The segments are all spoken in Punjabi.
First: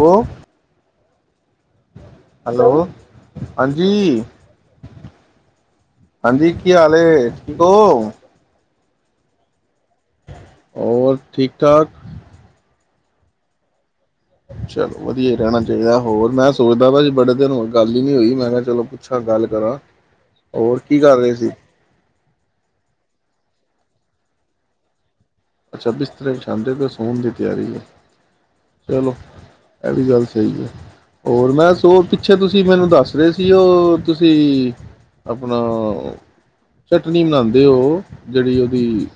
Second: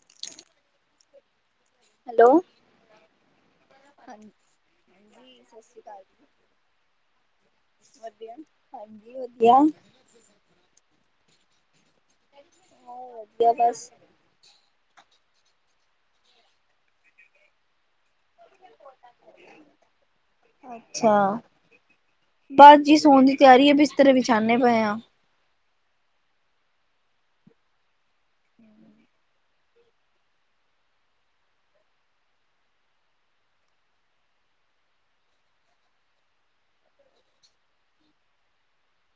ਹੋ ਹੈਲੋ। ਹਾਂਜੀ, ਸਤਿ ਸ਼੍ਰੀ ਅਕਾਲ ਹਾਂਜੀ ਕੀ ਹਾਲ ਏ ਠੀਕ ਜੀ ਹੋ? ਵਧੀਆ ਹਾਂਜੀ ਵਧੀਆ। ਹੋਰ ਠੀ ਠਾਕ ਹਾਂ ਵਧੀਆ ਬਸ। ਚਲੋ। ਵਧੀਆ ਰਹਿਣਾ ਚਾਹੀਦਾ ਹੋਰ ਮੈਂ ਸੋਚਦਾ ਪਿਆ ਸੀ ਬੜੇ ਦਿਨ ਹੋ ਗੱਲ ਹੀ ਨੀ ਹੋਈ ਮੈਂ ਕਿਹਾ ਚਲੋ ਪੁੱਛਾਂ ਗੱਲ ਕਰਾਂ ਹੋਰ ਕੀ ਅੱਛਾ ਕਰ ਰਹੇ ਸੀ। ਬਸ ਜੀ ਸੋਣ ਦੀ ਤਿਆਰੀ ਏ ਬਿਸਤਰੇ ਵਿਛਾਣੇ ਪਏ ਆਂ। ਅੱਛਾ ਬਿਸਤਰੇ ਵਿਛਾਦੇ ਪਏ ਸੋਣ ਦੀ ਤਿਆਰੀ ਹੈ, ਚਲੋ ਇਹੀ ਵੀ ਗੱਲ ਸਹੀ ਹੈ ਹੋਰ ਮੈਂ ਸੋ ਪਿੱਛੇ ਤੁਸੀਂ ਮੈਨੂੰ ਦੱਸ ਰਹੇ ਸੀ ਉਹ ਤੁਸੀਂ ਆਪਣਾ ਚਟਨੀ ਬਣਾਉਂਦੇ ਹੋ ਜਿਹੜੀ ਉਹਦੀ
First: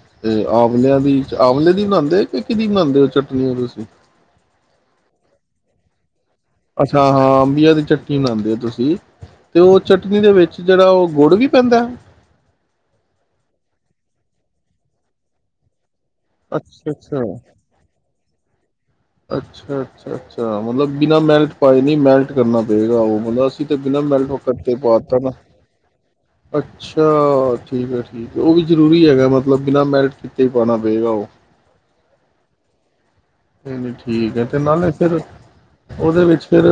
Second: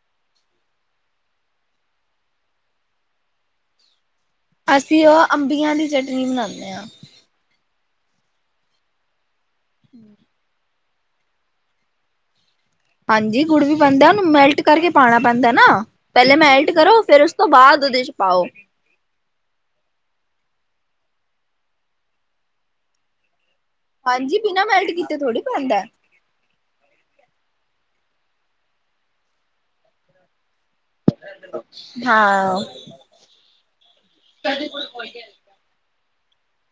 ਆਵਲਿਆਂ ਦੀ। ਆਵਲੇ ਦੀ ਬਣਾਉਂਦੇ ਕਿ ਕਿਹਦੀ ਬਣਾਉਂਦੇ ਹੋ ਚਟਨੀ ਤੁਸੀਂ। ਅਸੀਂ ਉਹ ਅੰਬੀਆਂ ਦੀ ਚ ਅੱਛਾ ਹਾਂ ਅੰਬੀਆਂ ਦੀ ਚੱ ਕੀ ਬਨਣਾਦੇ ਹੋ ਤੁਸੀਂ। ਅਤੇ ਉਹ ਚਟਨੀ ਦੇ ਵਿੱਚ ਜਿਹੜਾ ਉਹ ਗੁੜ ਵੀ ਪੈਂਦਾ। ਹਾਂਜੀ ਗੁੜ ਵੀ ਬਣਦਾ ਉਹਨੂੰ ਮੈਲਟ ਕਰਕੇ ਪਾਉਣਾ ਪੈਂਦਾ ਨਾ। ਪਹਿਲੇ ਮੈਲਟ ਅੱਛਾ ਕਰੋ ਫੇਿਰ ਅੱਛਾ ਉਸ ਤੋਂ ਬਾਅਦ ਉਹਦੇ ਚ ਪਾਓ। ਅੱਛਾ ਅੱਛਾ ਅੱਛਾ ਮਤਲਬ ਬਿਨਾਂ ਮੈਲਟ ਪਾਏ ਨਹੀਂ ਮੈਲਟ ਕਰਨਾ ਪਏਗਾ ਉਹ ਮ ਬਿਨਾਂ ਮੈਲਟ ਹਾਂਜੀ ਬਿਨਾਂ ਕਰਕੇ ਮੈਲਟ ਕੀਤੇ ਪਾਤਾ ਨਾ ਥੋੜ੍ਹੀ ਪੈਂਦਾ ਅੱਛਾ ਠੀਕ ਹੈ। ਉਹ ਵੀ ਜਰੂਰੀ ਹੈਗਾ ਮਤਲਬ ਬਿਨਾਂ ਮੈਲਟ ਕੀਤੇ। ਪਾਉਣਾ ਪਏਗਾ ਹਾਂ। ਚ ਠੀਕ ਹੈ ਤੇ ਨਾਲੇ ਫਿਰ ਉਹਦੇ ਵਿੱਚ ਫਿਰ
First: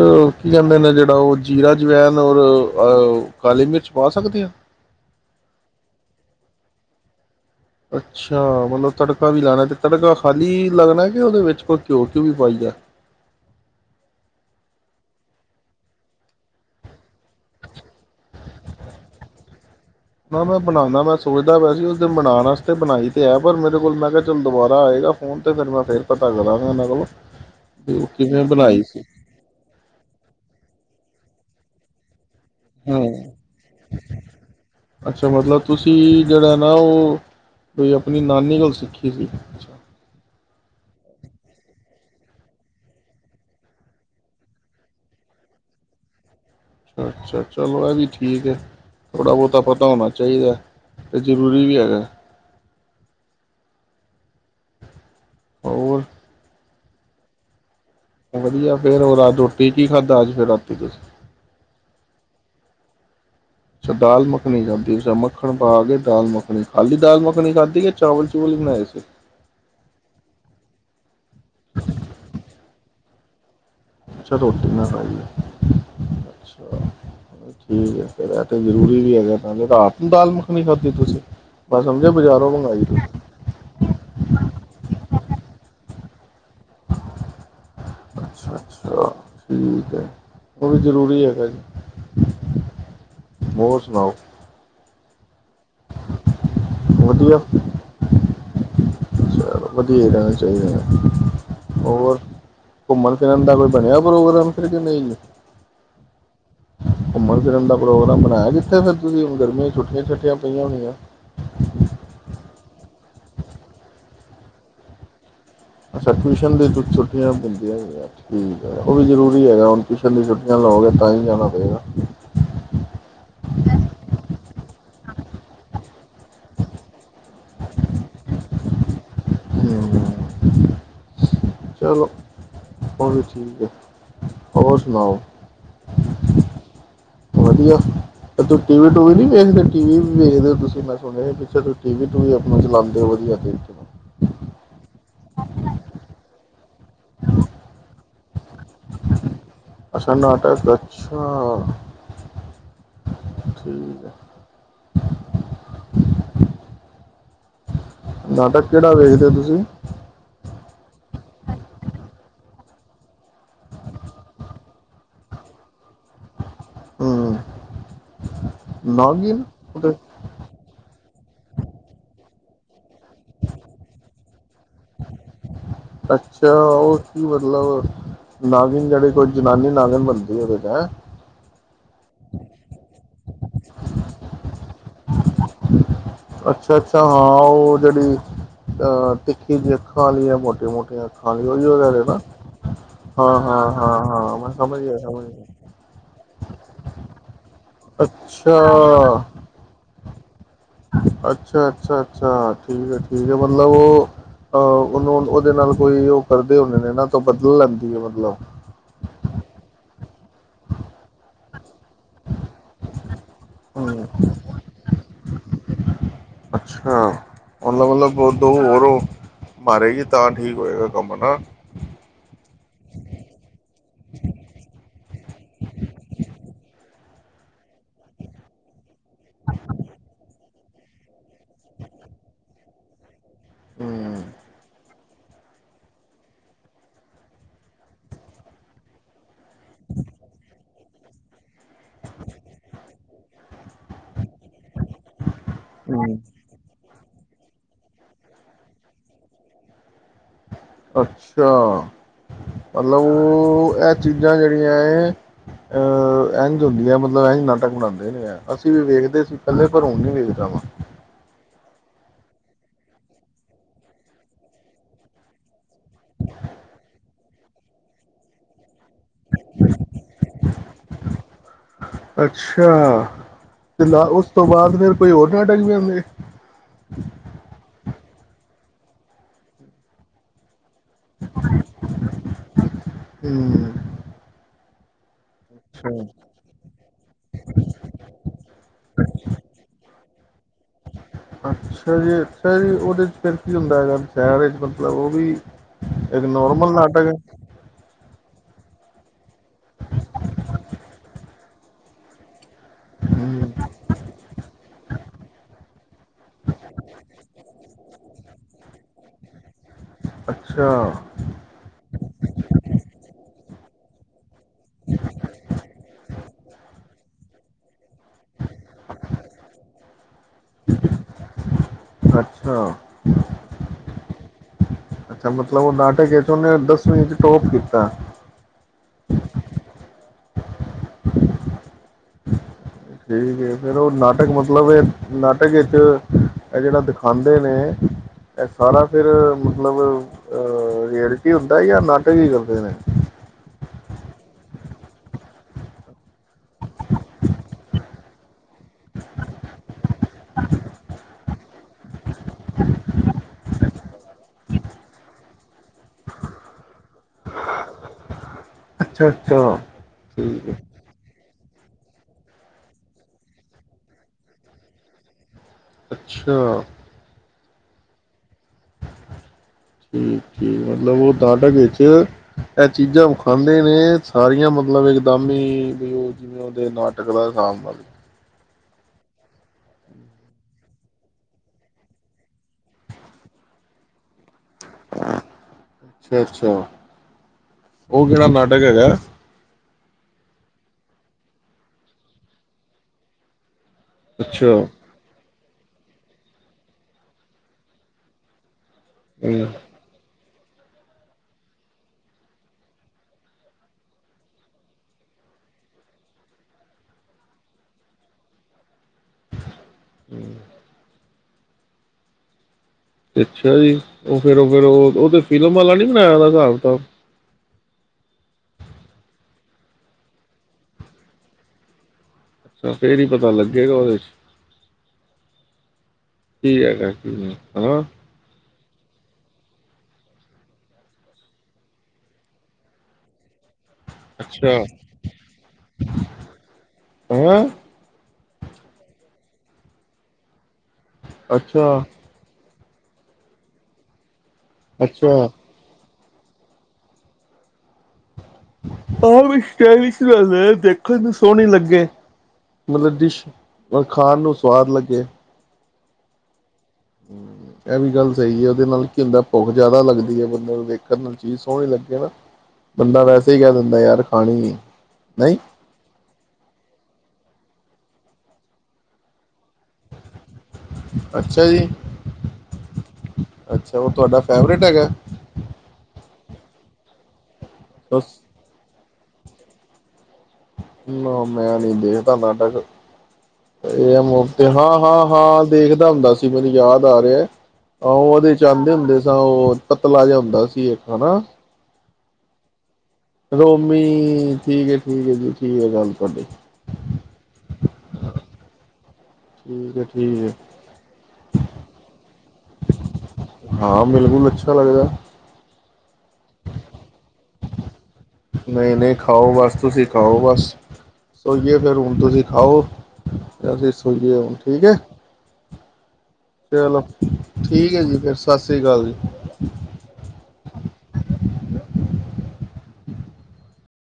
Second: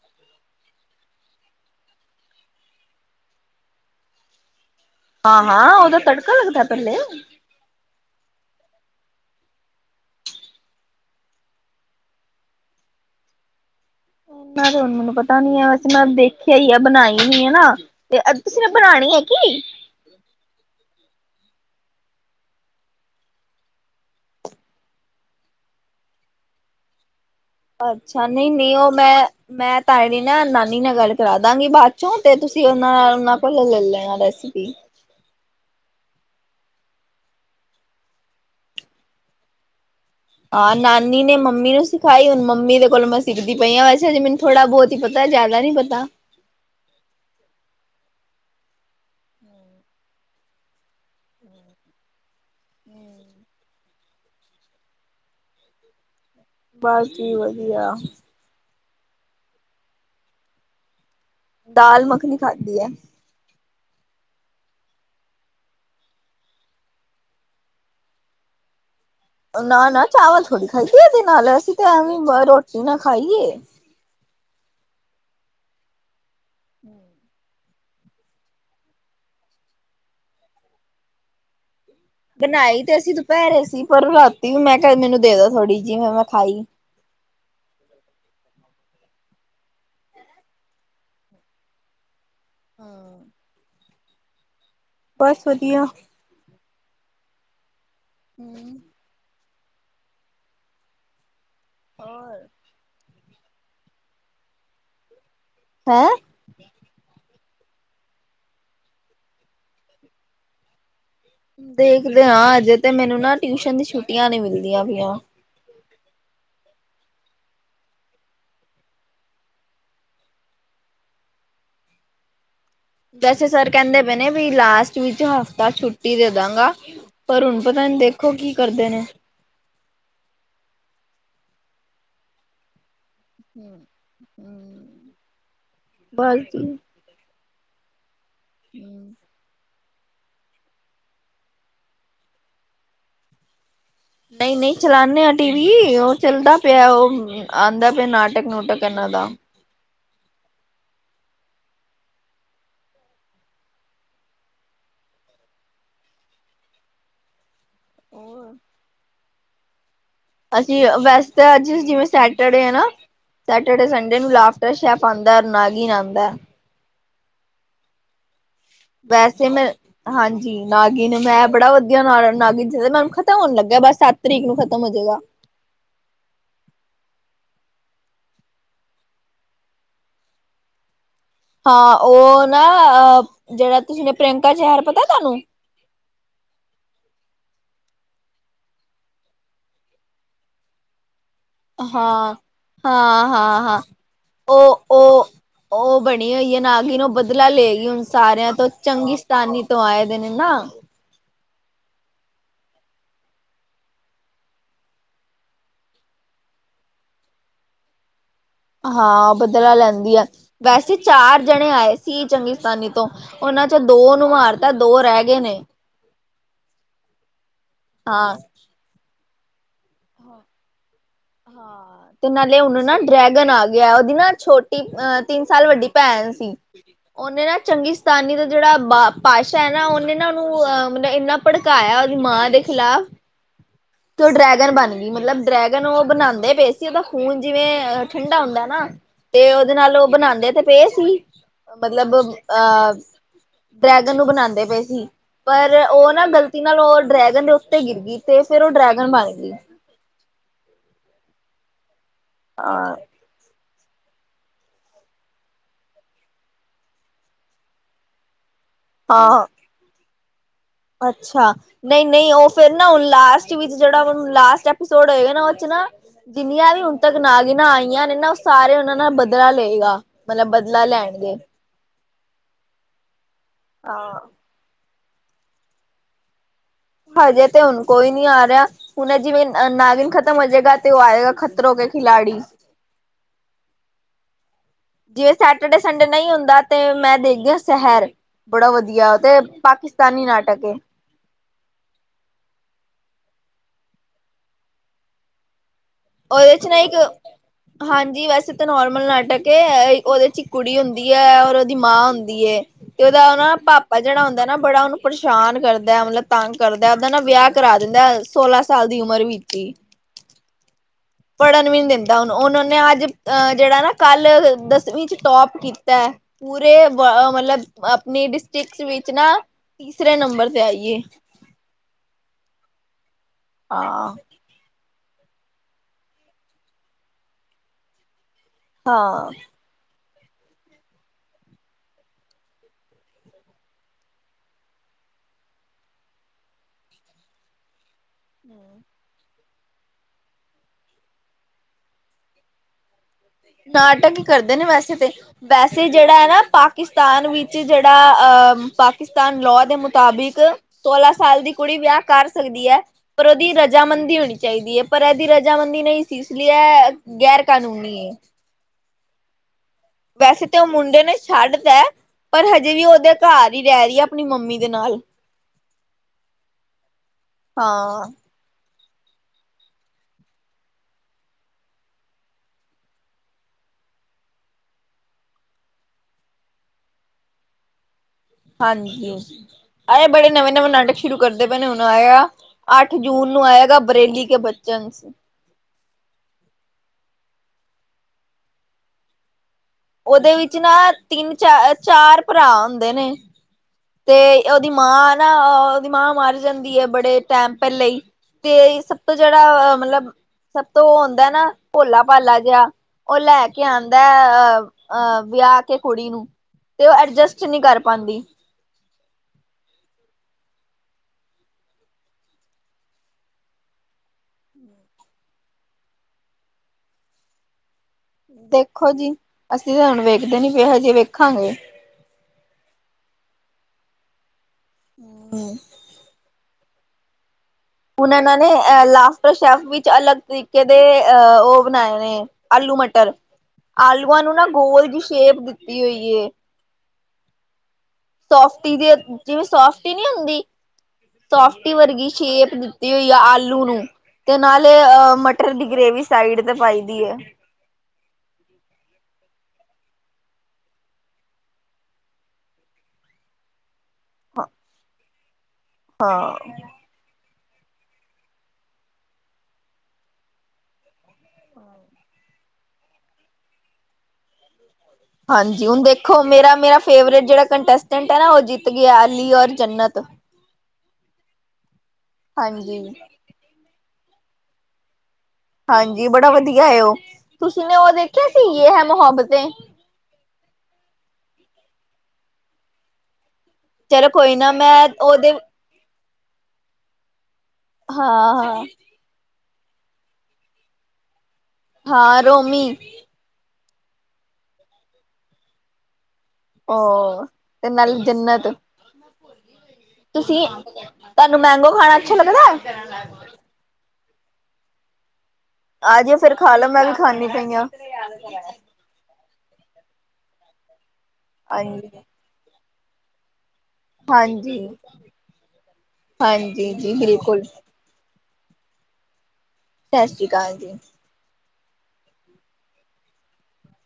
ਕੀ ਕਹਿੰਦੇ ਨਾ ਜਿਹੜਾ ਉਹ ਜੀਰਾ, ਜਵੈਨ ਔਰ ਅਹ ਕਾਲੀ ਮਿਰਚ ਪਾ ਸਕਦੇ ਹਾਂ। ਹਾਂ, ਹਾਂ ਉਹਦਾ ਤੜਕਾ ਲੱਗਦਾ ਪਹਿਲੇ। ਅੱਛਾ ਮਤਲਬ ਤੜਕਾ ਵੀ ਲੈਣਾ ਤੇ ਤੜਕਾ ਖਾਲੀ ਲੱਗਣਾ ਕਿ ਉਹਦੇ ਵਿੱਚ ਕੋਈ ਘਿਓ-ਘਿਊ ਵੀ ਪਾਈ ਦ। ਨਾ ਤੇ ਹੁਣ ਮੈਨੂੰ ਪਤਾ ਨੀ ਹੈ ਵੈਸੇ ਮੈਂ ਦੇਖਿਆ ਹੀ ਆ ਬਣਾਈ ਹੀ ਹੈ ਨਾ। ਤੇ ਤੁਸੀਂ ਏ ਬਣਾਨੀ ਹੈ ਕੀ? ਬਣਾਉਦਾ ਮੈਂ ਸੋਚਦਾ ਪਿਆ ਸੀ ਉਸ ਦਿਨ ਬਣਾਉਣ ਆਸਰੇ ਬਣਾਈ ਤੇ ਹੈ ਪਰ ਮੇਰੇ ਕੋਲ ਮੈਂ ਕਿਹਾ ਚਲ ਦੁਬਾਰਾ ਆਏਗਾ ਫੋਨ ਤੇ ਫਿਰ ਮੈਂ ਫੇਰ ਪਤਾ ਕਰਾਂਗਾ ਇਹਨਾਂ ਕੋਲੋ। ਅੱਛਾ ਨਹੀਂ ਨਹੀਂ ਉਹ ਮੈਂ ਮੈਂ ਤਾਏ ਦੀ ਨਾ ਨਾਨੀ ਨਾਲ ਗੱਲ ਕਰਾਦਾਂਗੀ ਬਾਦ ਚੋਂ ਤੇ ਤੁਸੀਂ ਹਾਂ ਉਹਨਾਂ-ਉਹਨਾਂ ਕੋਲ ਲੈ ਲੈਣਾ ਰੈਸਪੀ ਅੱਛਾ ਮਤਲਬ ਤੁਸੀਂ ਜਿਹੜਾ ਨਾ ਉਹ ਬਈ ਆਪਣੀ ਨਾਨੀ ਕੋਲ ਸਿੱਖੀ ਸੀ। ਹਾਂ ਨਾਨੀ ਨੇ ਮੰਮੀ ਨੂੰ ਸਿਖਾਈ ਹੁਣ ਮੰਮੀ ਦੇ ਕੋਲੋਂ ਮੈਂ ਸਿੱਖਦੀ ਪਈ ਹਾਂ। ਵੈਸੇ ਅਜੇ ਮੈਨੂੰ ਥੋੜਾ ਬਹੁਤ ਹੀ ਪਤਾ ਜ਼ਿਆਦਾ ਨੀ ਪਤਾ ਅੱਛਾ ਚਲੋ ਇਹ ਵੀ ਠੀਕ ਹੈ। ਥੋੜ੍ਹਾ ਬਹੁਤਾ ਪਤਾ ਹੋਣਾ ਚਾਹੀਦਾ ਤੇ ਜ਼ਰੂਰੀ ਵੀ ਹੈਗਾ। ਹੋਰ ਬਸ ਜੀ ਵਧੀਆ ਵਧੀਆ ਫੇਰ ਉਹ ਰੋਟੀ ਕੀ ਖਾਧਾ ਅੱਜ ਫੇਰ ਰਾਤੀ ਤੁਸੀਂ ਦਾਲ-ਮੱਖਣੀ ਖਾਧੀ ਹੈ। ਅੱਛਾ ਦਾਲ ਮਖਣੀ ਖਾਦੀ, ਅੱਛਾ ਮੱਖਣ ਪਾ ਕੇ ਦਾਲ ਮੱਖਣੀ, ਖਾਲੀ ਦਾਲ ਮੱਖਣੀ ਖਾਦੀ ਯਾ ਚਾਵਲ ਚੂਵਲ ਵੀ ਬਣਾਏ ਸੀ। ਨਾ ਨਾ ਚਾਵਲ ਥੋੜ੍ਹੀ ਖਾਈ ਇਹਦੇ ਨਾਲ, ਅਸੀਂ ਤੇ ਐਵੇਂ ਰੋਟੀ ਨਾ ਖਾਈਏ। ਅੱਛਾ ਰੋਟੀ ਮ ਖਾਈਏ [inaudible] ਠੀਕ ਹੈ ਫਿਰ ਇਹ ਤੇ ਜ਼ਰੂਰੀ ਵੀ ਹੈਗਾ ਰਾਤ ਨੂੰ ਦਾਲ-ਮੱਖਣੀ ਖਾਧੀ ਤੁਸੀ ਬਣਾਈ ਤੇ ਅਸੀਂ ਦੁਪਹਿਰੇ ਸੀ ਪਰ ਰਾਤੀ ਵੀ ਮੈਂ ਕਿਹਾ ਮੈਨੂੰ ਦੇਦੋ ਥੋੜ੍ਹੀ ਜਿਹੀ ਮੈਂ ਖਾਈ ਅੱਛਾ-ਅੱਛਾ ਠੀਕ ਹੈ, ਉਹ ਵੀ ਜਰੂਰੀ ਹੈਗਾ ਜੀ। ਹੋਰ ਸੁਣਾਓ ਬਸ ਵਧੀਆ ਵਦੀਆ। ਹਮ। ਵਧੀਆ ਹੀ ਰਹਿਣਾ ਚਾਹੀਦਾ। ਹੋਰ ਘੁੰਮਣ ਦਿਨ ਦਾ ਕੋਈ ਬਣਿਆ ਪ੍ਰੋਗਰਾਮ ਫਿਰ ਕਿ ਨਹੀਂ ਹੈਂ ਘੁੰਮਣ-ਫਿਰਨ ਦਾ ਪ੍ਰੋਗਰਾਮ ਬਣਾਇਆ ਕਿੱਥੇ ਫ਼ੇਰ ਤੁਸੀਂ ਹੁੰਣ ਗਰਮੀਆਂ ਛੁਟੀਆਂ ਛੱਟੀਆਂ ਪਈਆ ਹੋਣੀਆ ਦੇਖਦੇ ਹਾਂ ਅਜੇ ਤੇ ਮੈਨੂੰ ਨਾ ਟਿਊਸ਼ਨ ਦੀ ਛੁੱਟੀਆਂ ਨੀ ਮਿਲਦੀਆਂ ਪਈਆਂ। ਅੱਛਾ ਟਿਊਸ਼ਨ ਦੀ ਛੁੱਟੀਆ ਮਿਲਦੀਆਂ ਨੀ ਪਈਆ। ਠੀਕ ਹੈ। ਉਹ ਵੀ ਜ਼ਰੂਰੀ ਹੈਗਾ, ਹੁਣ ਟਿਊਸ਼ਨ ਦੀ ਛੁੱਟੀਆਂ ਲਓਗੇ ਤਾਂ ਹੀ ਜਾਣਾ ਪਏਗਾ। ਵੈਸੇ ਸਰ ਕਹਿੰਦੇ ਪਏ ਨੇ ਵੀ ਲਾਸਟ ਵਿੱਚ ਹਫ਼ਤਾ ਛੁੱਟੀ ਦੇਦਾਂਗਾ। ਪਰ ਹੁਣ ਪਤਾ ਦੇਖੋ ਕਿ ਕਰਦੇ ਨੇ [inaudible] ਚਲੋ ਉਹ ਵੀ ਠੀਕ ਹੈ ਹੋਰ ਸੁਣਾਓ ਬਸ ਜੀ ਵਧੀਆ ਤੂੰ ਟੀ ਵੀ ਟੂਵੀ ਨੀ ਦੇਖਦੇ ਟੀ ਵੀ ਵੇਖਦੇ ਹੋ ਤੁਸੀਂ? ਮੈਂ ਸੁਣਿਆ ਪਿੱਛੇ ਤੁ ਟੀ ਵੀ ਟੂ ਵੀ ਆਪਨਾ ਚਲਾਉਂਦੇ ਹੋ ਵਧੀਆ ਏ ਤੇ। ਨਹੀਂ ਨਹੀਂ ਚਲਾਣੇ ਆ ਟੀ ਵੀ ਉਹ ਚੱਲਦਾ ਪਿਆ ਉਹ ਆਉਂਦਾ ਪਿਆ ਨਾਟਕ। [unintelligible] ਅੱਛਾ ਨਾਟਕ ਅੱਛਾ ਠੀਕ ਹੈ। ਨਾਟਕ ਕਿਹੜਾ ਵੇਖਦੇ ਉ ਤੂੰਸ ਜੀ। ਅਸੀਂ ਵੈਸ ਤਾਂ ਅੱਜ ਜਿਵੇਂ ਸੈਟਰਡੇ ਆ ਨਾ ਸੈਟਰਡੇ ਸੰਡੇ ਨੂੰ ਲਾਫਟਰ ਸ਼ੈਫ਼ ਆਂਦਾ ਨਾਗਿਨ ਆਂਦਾ। ਹਮ। ਵੈਸੇ ਮੈਂ ਹਾਂਜੀ ਨਾਗਿਨ ਮੈਂ ਬੜਾ ਵਧੀਆ ਨਾ ਨਾਗਿਨ [unintelligible] ਖ਼ਤਮ ਹੋਣ ਲੱਗਾ ਬਸ ਸੱਤ ਤਰੀਕ ਨੂੰ ਖਤਮ ਹੋਜਾਏਗਾ। ਅੱਛਾ ਉਹ ਕੀ ਮਤਲਬ ਨਾਗਿਨ ਜਿਹੜੇ ਕੋਈ ਜਨਾਨੀ ਨਾਗਿਨ ਬਣਦੀ ਉਹਦੇ ਵਿੱਚ ਹੈ? ਹਾਂ ਉਹ ਨਾ ਅ ਜਿਹੜਾ ਤੁਸੀਂ ਨੇ ਪ੍ਰਿਯੰਕਾ ਚੇਹਰ ਪਤਾ ਤੁਹਾਨੂੰ? ਅੱਛਾ ਅੱਛਾ ਹਾਂ ਉਹ ਜਿਹੜੀ ਅਹ ਤਿੱਖੀ ਜੀ ਅੱਖਾਂ ਵਾਲੀ ਹੈ ਮੋਟੀਆਂ ਮੋਟੀਆਂ। ਅੱਖਾਂ ਵਾਲੀ ਉਹੀ ਉਹ ਕਹਿ ਰਹੇ ਨਾ ਹਾਂ ਹਾਂ ਹਾਂ ਹਾਂ ਮੈਂ ਸਮਝ ਉਹ ਗਿਆ ਸਮਝ ਉਹ ਗਿਆ ਉਹ ਬਣੀ ਹੋਈ ਹੈ ਨਾਗਿਣ ਓਹ ਬਦਲਾ ਲਏਗੀਈ ਹੁਣ ਸਾਰਿਆਂ ਤੋਂ ਚੰਗੀ ਅੱਛਾ ਸਤਾਨੀ ਤੋਂ ਆਏ [unintelligible] ਨਾ। ਅੱਛਾ ਅੱਛਾ ਅੱਛਾ ਠੀਕ ਹੈ ਠੀਕ ਹੈ ਮਤਲਬ ਉਹ ਅਹ ਉਹਨੂੰ ਉਹਦੇ ਨਾਲ ਕੋਈ ਉਹ ਕਰਦੇ ਹੁੰਦੇ ਨੇ ਤਾਂ ਬਦਲੇ ਲੈਂਦੀ ਹੈ ਮਤਲਬ। ਹਾਂ ਬਦਲਾ ਲੈਂਦੀ ਆ ਵੈਸੇ ਚਾਰ ਜਣੇ ਆਏ ਸੀ ਚੰਗਿਸਤਾਨੀ ਤੋਂ ਉਹਨਾਂ ਚ ਹੂੰ ਦੋ ਨੂੰ ਮਾਰਤਾ ਦੋ ਰਹਿ ਗਏ ਨੇ। ਅੱਛਾ। ਮਤਲਬ ਹਾਂ ਮਤਲਬ ਦੋ ਹੋਰ ਉ। ਮਾਰੇਗੀ ਤਾਂ ਠੀਕ ਹੋਏਗਾ। ਕੰਮ ਨਾ ਹਾਂ ਤੇ ਨਾਲੇ। ਉਹਨੂੰ ਨਾ ਡਰੈਗਨ ਆ ਗਿਆ ਉਹਦੀ ਨਾ ਛੋਟੀ ਅਹ ਤਿੰਨ ਸਾਲ ਵੱਡੀ ਭੈਣ ਸੀ ਉਹਨੇ ਨਾ ਚੰਗੀਿਸਤਾਨੀ ਦਾ ਜਿਹੜਾ ਬਾਪ ਪਾਤਸ਼ਾਹ ਹੈ ਨਾ ਉਹਨੇ ਨਾ। [unintelligible] ਇੰਨਾ ਭੜਕਾਇਆ ਉਹਦੀ ਮਾਂ ਦੇ ਖਿਲਾਫ਼। ਹੂੰ ਤੇ ਉਹ ਡਰੈਗਨ ਬਣ ਗਈ ਮਤਲਬ ਡਰੈਗਨ ਉਹ ਬਣਾਉਂਦੇ ਪਏ ਸੀ ਉਹਦਾ ਖੂਨ ਜਿਵੇਂ ਠੰਡਾ ਹੁੰਦਾ ਨਾ। ਤੇ ਉਹਦੇ ਨਾਲ ਉਹ ਬਣਾਉਂਦੇ ਤੇ। ਫੇ ਸੀ। ਮਤਲਬ ਅਹ। ਡਰੈਗਨ ਨੂੰ ਬਣਾਨ ਦੇ ਪਏ ਸੀ ਪਰ ਉਹ ਹੂੰ ਨਾ ਗਲਤੀ ਨਾਲ ਉਹ ਡਰੈ ਦੇ ਉੱਤੇ ਗਿਰ ਗਈ ਤੇ। ਫਿਰ ਉਹ ਡਰੈਗਨ ਬਣ ਗਈ। ਅੱਛਾ। ਮਤਲਬ ਹਾਂ ਉਹ ਇਹ ਚੀਜ਼ਾਂ ਜਿਹੜੀਆਂ ਏ, ਅ--ਇੰਝ ਹੁੰਦੀਆਂ ਮਤਲਬ ਇੰਝ ਨਾਟਕ ਬਣਾਉਂਦੇ ਨੇ ਐ। ਅਸੀਂ ਵੀ ਵੇਖਦੇ ਸੀ ਹਾਂ ਪਹਿਲੇ ਪਰ ਹਣ ਨੀ ਵੇਖਦੇ। ਰਮਾਂ। ਅੱਛਾ ਨਹੀਂ ਨਹੀਂ ਉਹ ਫੇਰ ਨਾ ਹੁਣ ਲਾਸਟ ਵਿੱਚ ਜਿਹੜਾ ਹੁਣ ਲਾਸਟ ਐਪੀਸੋਡ ਹੋਏਗਾ ਨਾ ਉਰ ਚ ਨਾ ਜਿੰਨੀਆਂ ਵੀ ਹੁਣ ਤੱਕ ਨਾਗਿਨਾਂ ਆਈਆਂ ਨੇ ਨਾ ਉਹ ਸਾਰੇ ਉਨਾ ਨਾ ਬਦਲਾ ਲਏਗਾ ਮਤਲਬ ਬਦਲਾ ਲੈਣਗੇ। ਅੱਛਾ। ਤੇ ਲ ਹਾਂ ਉਸ ਤੋਂ ਬਾਅਦ ਫਿਰ ਕੋਈ ਹੋਰ ਨਾਟਕ ਵੀ ਹਉਦੇ। ਹਜੇ ਤੇ ਹੁਣ ਕੋਈ ਨਹੀਂ ਆ ਰਿਹਾ ਹੁਣ ਜਿਵੇਂ ਨਾਗਿਨ ਖਤਮ ਹੋ ਜਾਏਗਾ। ਤੇ ਉਹ ਆਏਗਾ ਖ਼ਤਰੋਂ ਕੇ ਖਿਲਾੜੀ। ਹਮ। ਜੇ ਸੈਟਰਡੇ ਸੰਡੇ ਨਹੀਂ ਹੁੰਦਾ ਤੇ ਮੈਂ ਦੇਖ ਦੀਆ ਸ਼ਹਿਰ ਬੜਾ ਵਧੀਆ ਤੇ ਪਾਕਿਸਤਾਨੀ ਨਾਟਕ ਏ। ਅੱਛਾ ਜੀ ਅੱਛਾ ਜੀ ਉਹਦੇ 'ਚ ਫਿਰ ਕੀ ਹੁੰਦਾ ਹੈਗਾ ਸ਼ਹਿਰ ਵਿੱਚ ਮਤਲਬ ਉਹ ਵੀ ਇੱਕ ਉਹਦੇ ਚ ਨੋਰਮਲ ਨਾ ਇੱਕ ਨਾਟਕ ਹੈ ਹਾਂਜੀ ਵੈਸੇ ਨੋਰਮਲ ਨਾਟਕ ਕਿ ਉਹਦੇ ਚ ਇੱਕ ਕੁੜੀ ਹੁੰਦੀ ਹੈ ਔਰ ਦੀ ਮਾਂ ਹੁੰਦੀ ਏ। ਤੇ ਉਹਦਾ ਹੂੰ ਨਾ ਪਾਪਾ ਜਿਹੜਾ ਹੁੰਦਾ ਨਾ ਬੜਾ ਉਹਨੂੰ ਪਰੇਸ਼ਾਨ ਕਰਦਾ ਮਤਲਬ ਤੰਗ ਕਰਦਾ ਉਹਦਾ ਨਾ ਵਿਆਹ ਕਰਾ ਰਹਿੰਦਾ ਸੋਲਾਂ ਸਾਲ ਦੀ ਉਮਰ ਵਿੱਚ ਹੀ। ਅੱਛਾ। [unintelligible] ਦਸਵੀਂ ਚ ਟੋਪ ਕੀਤਾ ਹੈ ਪੂਰੇ [unintelligible] ਆਪਣੀ ਡਿਸਟ੍ਰਿਕਸ ਵਿਚ ਨਾ ਤੀਸਰੇ ਨੰਬਰ ਤੇ ਆਈਏ। [inaudible] ਆਹ ਅੱਛਾ ਮਤਲਬ ਉਹ ਨਾਟਕ ਚ ਉਹਨੇ ਦਸਵੀਂ ਚ ਟੋਪ ਕੀਤਾ। ਹਾਂ। [inaudible] ਠੀਕ ਹੈ ਫਿਰ ਉਹ ਨਾਟਕ ਮਤਲਬ ਇਹ ਨਾਟਕ ਵਿੱਚ ਇਹ ਜਿਹੜਾ ਦਿਖਾਂਉਦੇ ਨੇ ਇਹ ਸਾਰਾ ਫਿਰ ਮਤਲਬ ਰਿਆਲਟੀ ਹੁੰਦਾ ਜਾਂ ਨਾਟਕ ਹੀ ਕਰਦੇ ਨੇ। ਨਾਟਕ ਹੀ ਕਰਦੇ ਨੇ ਵੈਸੇ ਤੇ ਵੈਸੇ ਜਿਹੜਾ ਹੈ ਨਾ ਪਾਕਿਸਤਾਨ ਵਿੱਚ ਜਿਹੜਾ ਪਾਕਿਸਤਾਨ ਦੇ ਲਾਅ ਮੁਤਾਬਿਕ ਸੋਲਾਂ ਸਾਲ ਦੀ ਕੁੜੀ ਵਿਆਹ ਕਰ ਸਕਦੀ ਹੈ ਪਰ ਉਹਦੀ ਰਜਾਮੰਦੀ ਹੋਣੀ ਚਾਹੀਦੀ ਹੈ ਪਰ ਇਹਦੀ ਰਜਾਮੰਦੀ ਨਹੀਂ ਸੀ ਇਸ ਲਈ ਇਹ ਗੈਰ ਕਾਨੂੰਨੀ ਏ। ਅੱਛਾ ਅੱਛਾ। ਵੈਸੇ ਠੀਕ ਤੇ ਹੈ ਉਹ ਮੁੰਡੇ ਨੇ ਛੱਡ ਤਾ ਪਰ ਹਜੇ ਵੀ ਉਹਦੇ ਘਰ ਹੀ ਰਹਿ ਰਹੀ ਹੈ ਆਪਣੀ ਮੰਮੀ ਦੇ ਨਾਲ। ਅੱਛਾ। ਹਾਂ। ਠੀਕ ਜੀ, ਮਤਲਬ ਉਹ ਨਾਟਕ ਵਿੱਚ ਇਹ ਚੀਜ਼ਾਂ ਵਖਾਂਦੇ ਨੇ ਸਾਰੀਆਂ ਮਤਲਬ ਇਕਦਮ ਹੀ ਉਹ ਬਈ ਜਿਵੇਂ ਉਹਦੇ ਨਾਟਕ ਦਾ ਹਿਸਾਬ ਨਾਲ। ਹਾਂਜੀ ਐ ਬੜੇ ਨਵੇਂ-ਨਵੇਂ ਨਾਟਕ ਸ਼ੁਰੂ ਕਰਦੇ ਪਏ ਨੇ ਹੁਣ ਆਇਆ, ਅੱਠ ਜੂਨ ਨੂੰ ਆਏਗਾ ਬਰੇਲੀ ਕੇ ਬ ਅੱਛਾ ਅੱਛਾ। ਉਹ ਕਿਹੜਾ ਨਾਟਕ ਹੈਗਾ? ਉਹਦੇ ਵਿੱਚ ਨਾ ਤਿੰਨ ਚ ਚਾਰ ਭਰਾ ਹੁੰਦੇ ਨੇ ਤੇ ਅੱਛਾ ਉਹਦੀ ਮਾਂ ਨਾ ਓਹਦੀ ਮਰ ਜਾਂਦੀ ਹੈ ਬੜੇ ਟੈਮ ਪਹਿਲੇ ਹੀ ਤੇ ਸਭ ਤੋਂ ਹੂੰ ਜਿਹੜਾ ਮਤਲਬ ਸਭ ਤੋਂ ਉਹ ਆਉਂਦਾ ਨਾ ਭੋਲਾ ਭਾਲਾ ਜਿਹਾ ਉਹ ਲੈ ਕੇ ਆਉਂਦਾ ਅਹ ਅਹ ਵਿਆਹ ਕੇ ਕੁੜੀ ਨੂੰ ਤੇ ਉਹ ਐਡਜਸਟ ਨਹੀਂ ਕਰ ਪਾਂਦੀ ਹਮ। ਅੱਛਾ ਜੀ ਉਹ ਫੇਰ ਉਹ ਫੇਰ ਉਹ ਉਹ ਤੇ ਫ਼ਿਲਮ ਵਾਲਾ ਨੀ ਬਨਾਇਆ ਦਾ ਹਿਸਾਬਤਾਬ ਦੇਖੋ ਜੀ, ਅਸੀਂ ਤਾਂ ਹੁਣ ਵੇਖਦੇ ਨੀ ਵੀ ਹਜੇ ਵੇਖਾਂਗੇ। ਅੱਛਾ ਫੇਰ ਹੀ ਪਤਾ ਲੱਗੇਗਾ ਉਹਦੇ ਚ ਹਮ। ਕੀ ਹੈਗਾ ਕਿ ਨਹੀਂ। ਹਨਾ ਹੁਣ ਏਨਾ ਨੇ ਐ ਲਾਫਟਰ ਸ਼ੈਫ ਵਿੱਚ ਅਲੱਗ ਤਰੀਕੇ ਦੇ ਅਹ ਉਹ ਬਣਾਏ ਨੇ ਆਲੂ-ਮਟਰ। ਆਲੂਆਂ ਨੂੰ ਨਾ ਅੱਛਾ ਹੈਂ ਗੋਲ ਜੀ ਸ਼ੇਪ ਦਿੱਤੀ ਹੋਈ ਹੈ। ਹੈਂ। ਸੋਫਟੀ ਵੀ ਜਿਵੇਂ ਸੋਫਟੀ ਨੀ ਹੁੰਦੀ ਸੋਫਟੀ ਅੱਛਾ ਵਰਗੀ ਸ਼ੇਪ ਦਿੱਤੀ ਹੋਈ ਹੈ ਆਲੂ ਨੂੰ। ਤੇ ਨਾਲੇ ਅੱਛਾ ਮਟਰ ਦੀ ਗ੍ਰੇਵੀ ਸੀ। ਸਾਈਡ ਤੇ ਪਾਈ ਦੀ ਹੈ। ਉਹ ਵੀ ਇਕ ਗੱਲ ਏ ਦੇਖਣ ਨੂੰ ਸੋਹਣੀ ਲੱਗੇ ਮਤਲਬ ਡਿਸ਼ ਖਾਣ ਨੂੰ ਸਵਾਦ ਲੱਗੇ। ਹਾਂ। ਇਹ ਵੀ ਗੱਲ ਸਹੀ ਹੈ। ਉਹਦੇ ਨਾਲ ਕੀ ਹੁੰਦਾ ਭੁੱਖ ਜਿਆਦਾ ਲੱਗਦੀ ਹੈ। ਬੰਦੇ ਨੂੰ ਦੇਖਣ ਨਾਲ ਚੀਜ਼ ਸੋਹਣੀ ਲੱਗੇ ਨਾ ਬੰਦਾ ਵੈਸੇ ਹੀ ਕਹਿ ਦਿੰਦਾ ਯਾਰ ਖਾਣੀ ਏ। ਹਾਂਜੀ ਹੁਣ ਦੇਖੋ ਮੇਰਾ ਮੇਰਾ ਫੇਵਰੇਟ ਜਿਹੜਾ ਕੰਟੈਸਟੈਂਟ ਹੈ ਨਾ ਉਹ ਜਿੱਤ ਗਿਆ ਅਲੀ ਔਰ ਜੰਨਤ ਅੱਛਾ ਜੀ। ਹਾਂਜੀ ਅੱਛਾ ਉਹ ਤੁਹਾਡਾ ਫੈਵਰੇਟ ਹੈਗਾ ਹਾਂਜੀ ਬੜਾ ਵਧੀਆ ਹੈ ਉਹ ਤੁਸੀਂ ਨੇ ਉਹ ਦੇਖਿਆ ਸੀ ਯੇਹ ਹ ਮੁਹੱਬਤੇ ਨਾ ਮੈਂ ਨਹੀਂ ਦੇਖਦਾ ਨਾਟਕ ਯੇ ਹੈ ਚਲੋ ਕੋਈ ਮੋਹਬੱਤੇ ਨਾ ਹਾਂ ਮੈਂ ਹਾਂ ਉਹਦੇ ਹਾਂ ਦੇਖਦਾ ਹੁੰਦਾ ਸੀ। ਮੈਨੂੰ ਯਾਦ ਆ ਰਿਹਾ ਆਹੋ ਉਹਦੇ ਹਾਂ ਚ ਹਾਂ ਆਂਦੇ ਹੁੰਦੇ ਸ ਉਹ ਕਤਲਾ ਜਿਹਾ ਹੁੰਦਾ ਸੀ ਇੱਕ ਹਨਾ ਹਾਂ ਰੋਮੀ ਰੋਮੀ ਠੀਕ ਹੈ ਠੀਕ ਹੈ ਜੀ ਠੀਕ ਹੈ ਗੱਲ ਤੁਹਾਡੀ ਉਹ ਤੇ ਨਾਲੱਲ ਜਿੰਨਤ ਠੀਕ ਹੈ ਠੀਕ ਤੁਸੀਂ ਹੈ ਤੁਹਾਨੂੰ ਮਹਿੰਗੋ ਖਾਣਾ ਅੱਛ ਲੱਗਦਾ ਹਾਂ ਬਿਲਕੁਲ ਅੱਛਾ ਲੱਗਦਾ ਆ ਜ ਫੇਿਰ ਖਾ ਲਾ ਮੈਂ ਵੀ ਖਾਂਦੀ ਪਈ ਹਾਂ ਨਹੀਂ, ਨਹੀਂ ਖਾਓ ਬਸ ਤੁਸੀਂ ਖਾਓ ਬਸ ਸੋਈਏ ਫੇਰ ਹਾਂਜੀ, ਹੁਣ ਤੁਸੀਂ ਖਾਓ [inaudible] ਅਸੀ ਸੋਈਏ ਹੁ ਠੀਕ ਹਾਂਜੀ, ਹੈ। ਹਾਂਜੀ ਚਲੋ ਜੀ ਬਿਲਕੁਲ ਠੀਕ ਹੈ ਜੀ ਫਰ ਸਤਿ ਸ਼੍ਰੀ ਅਕਾਲ ਜੀ ਸਤਿ ਸ੍ਰੀ ਅਕਾਲ ਜੀ ਹੈਲੋ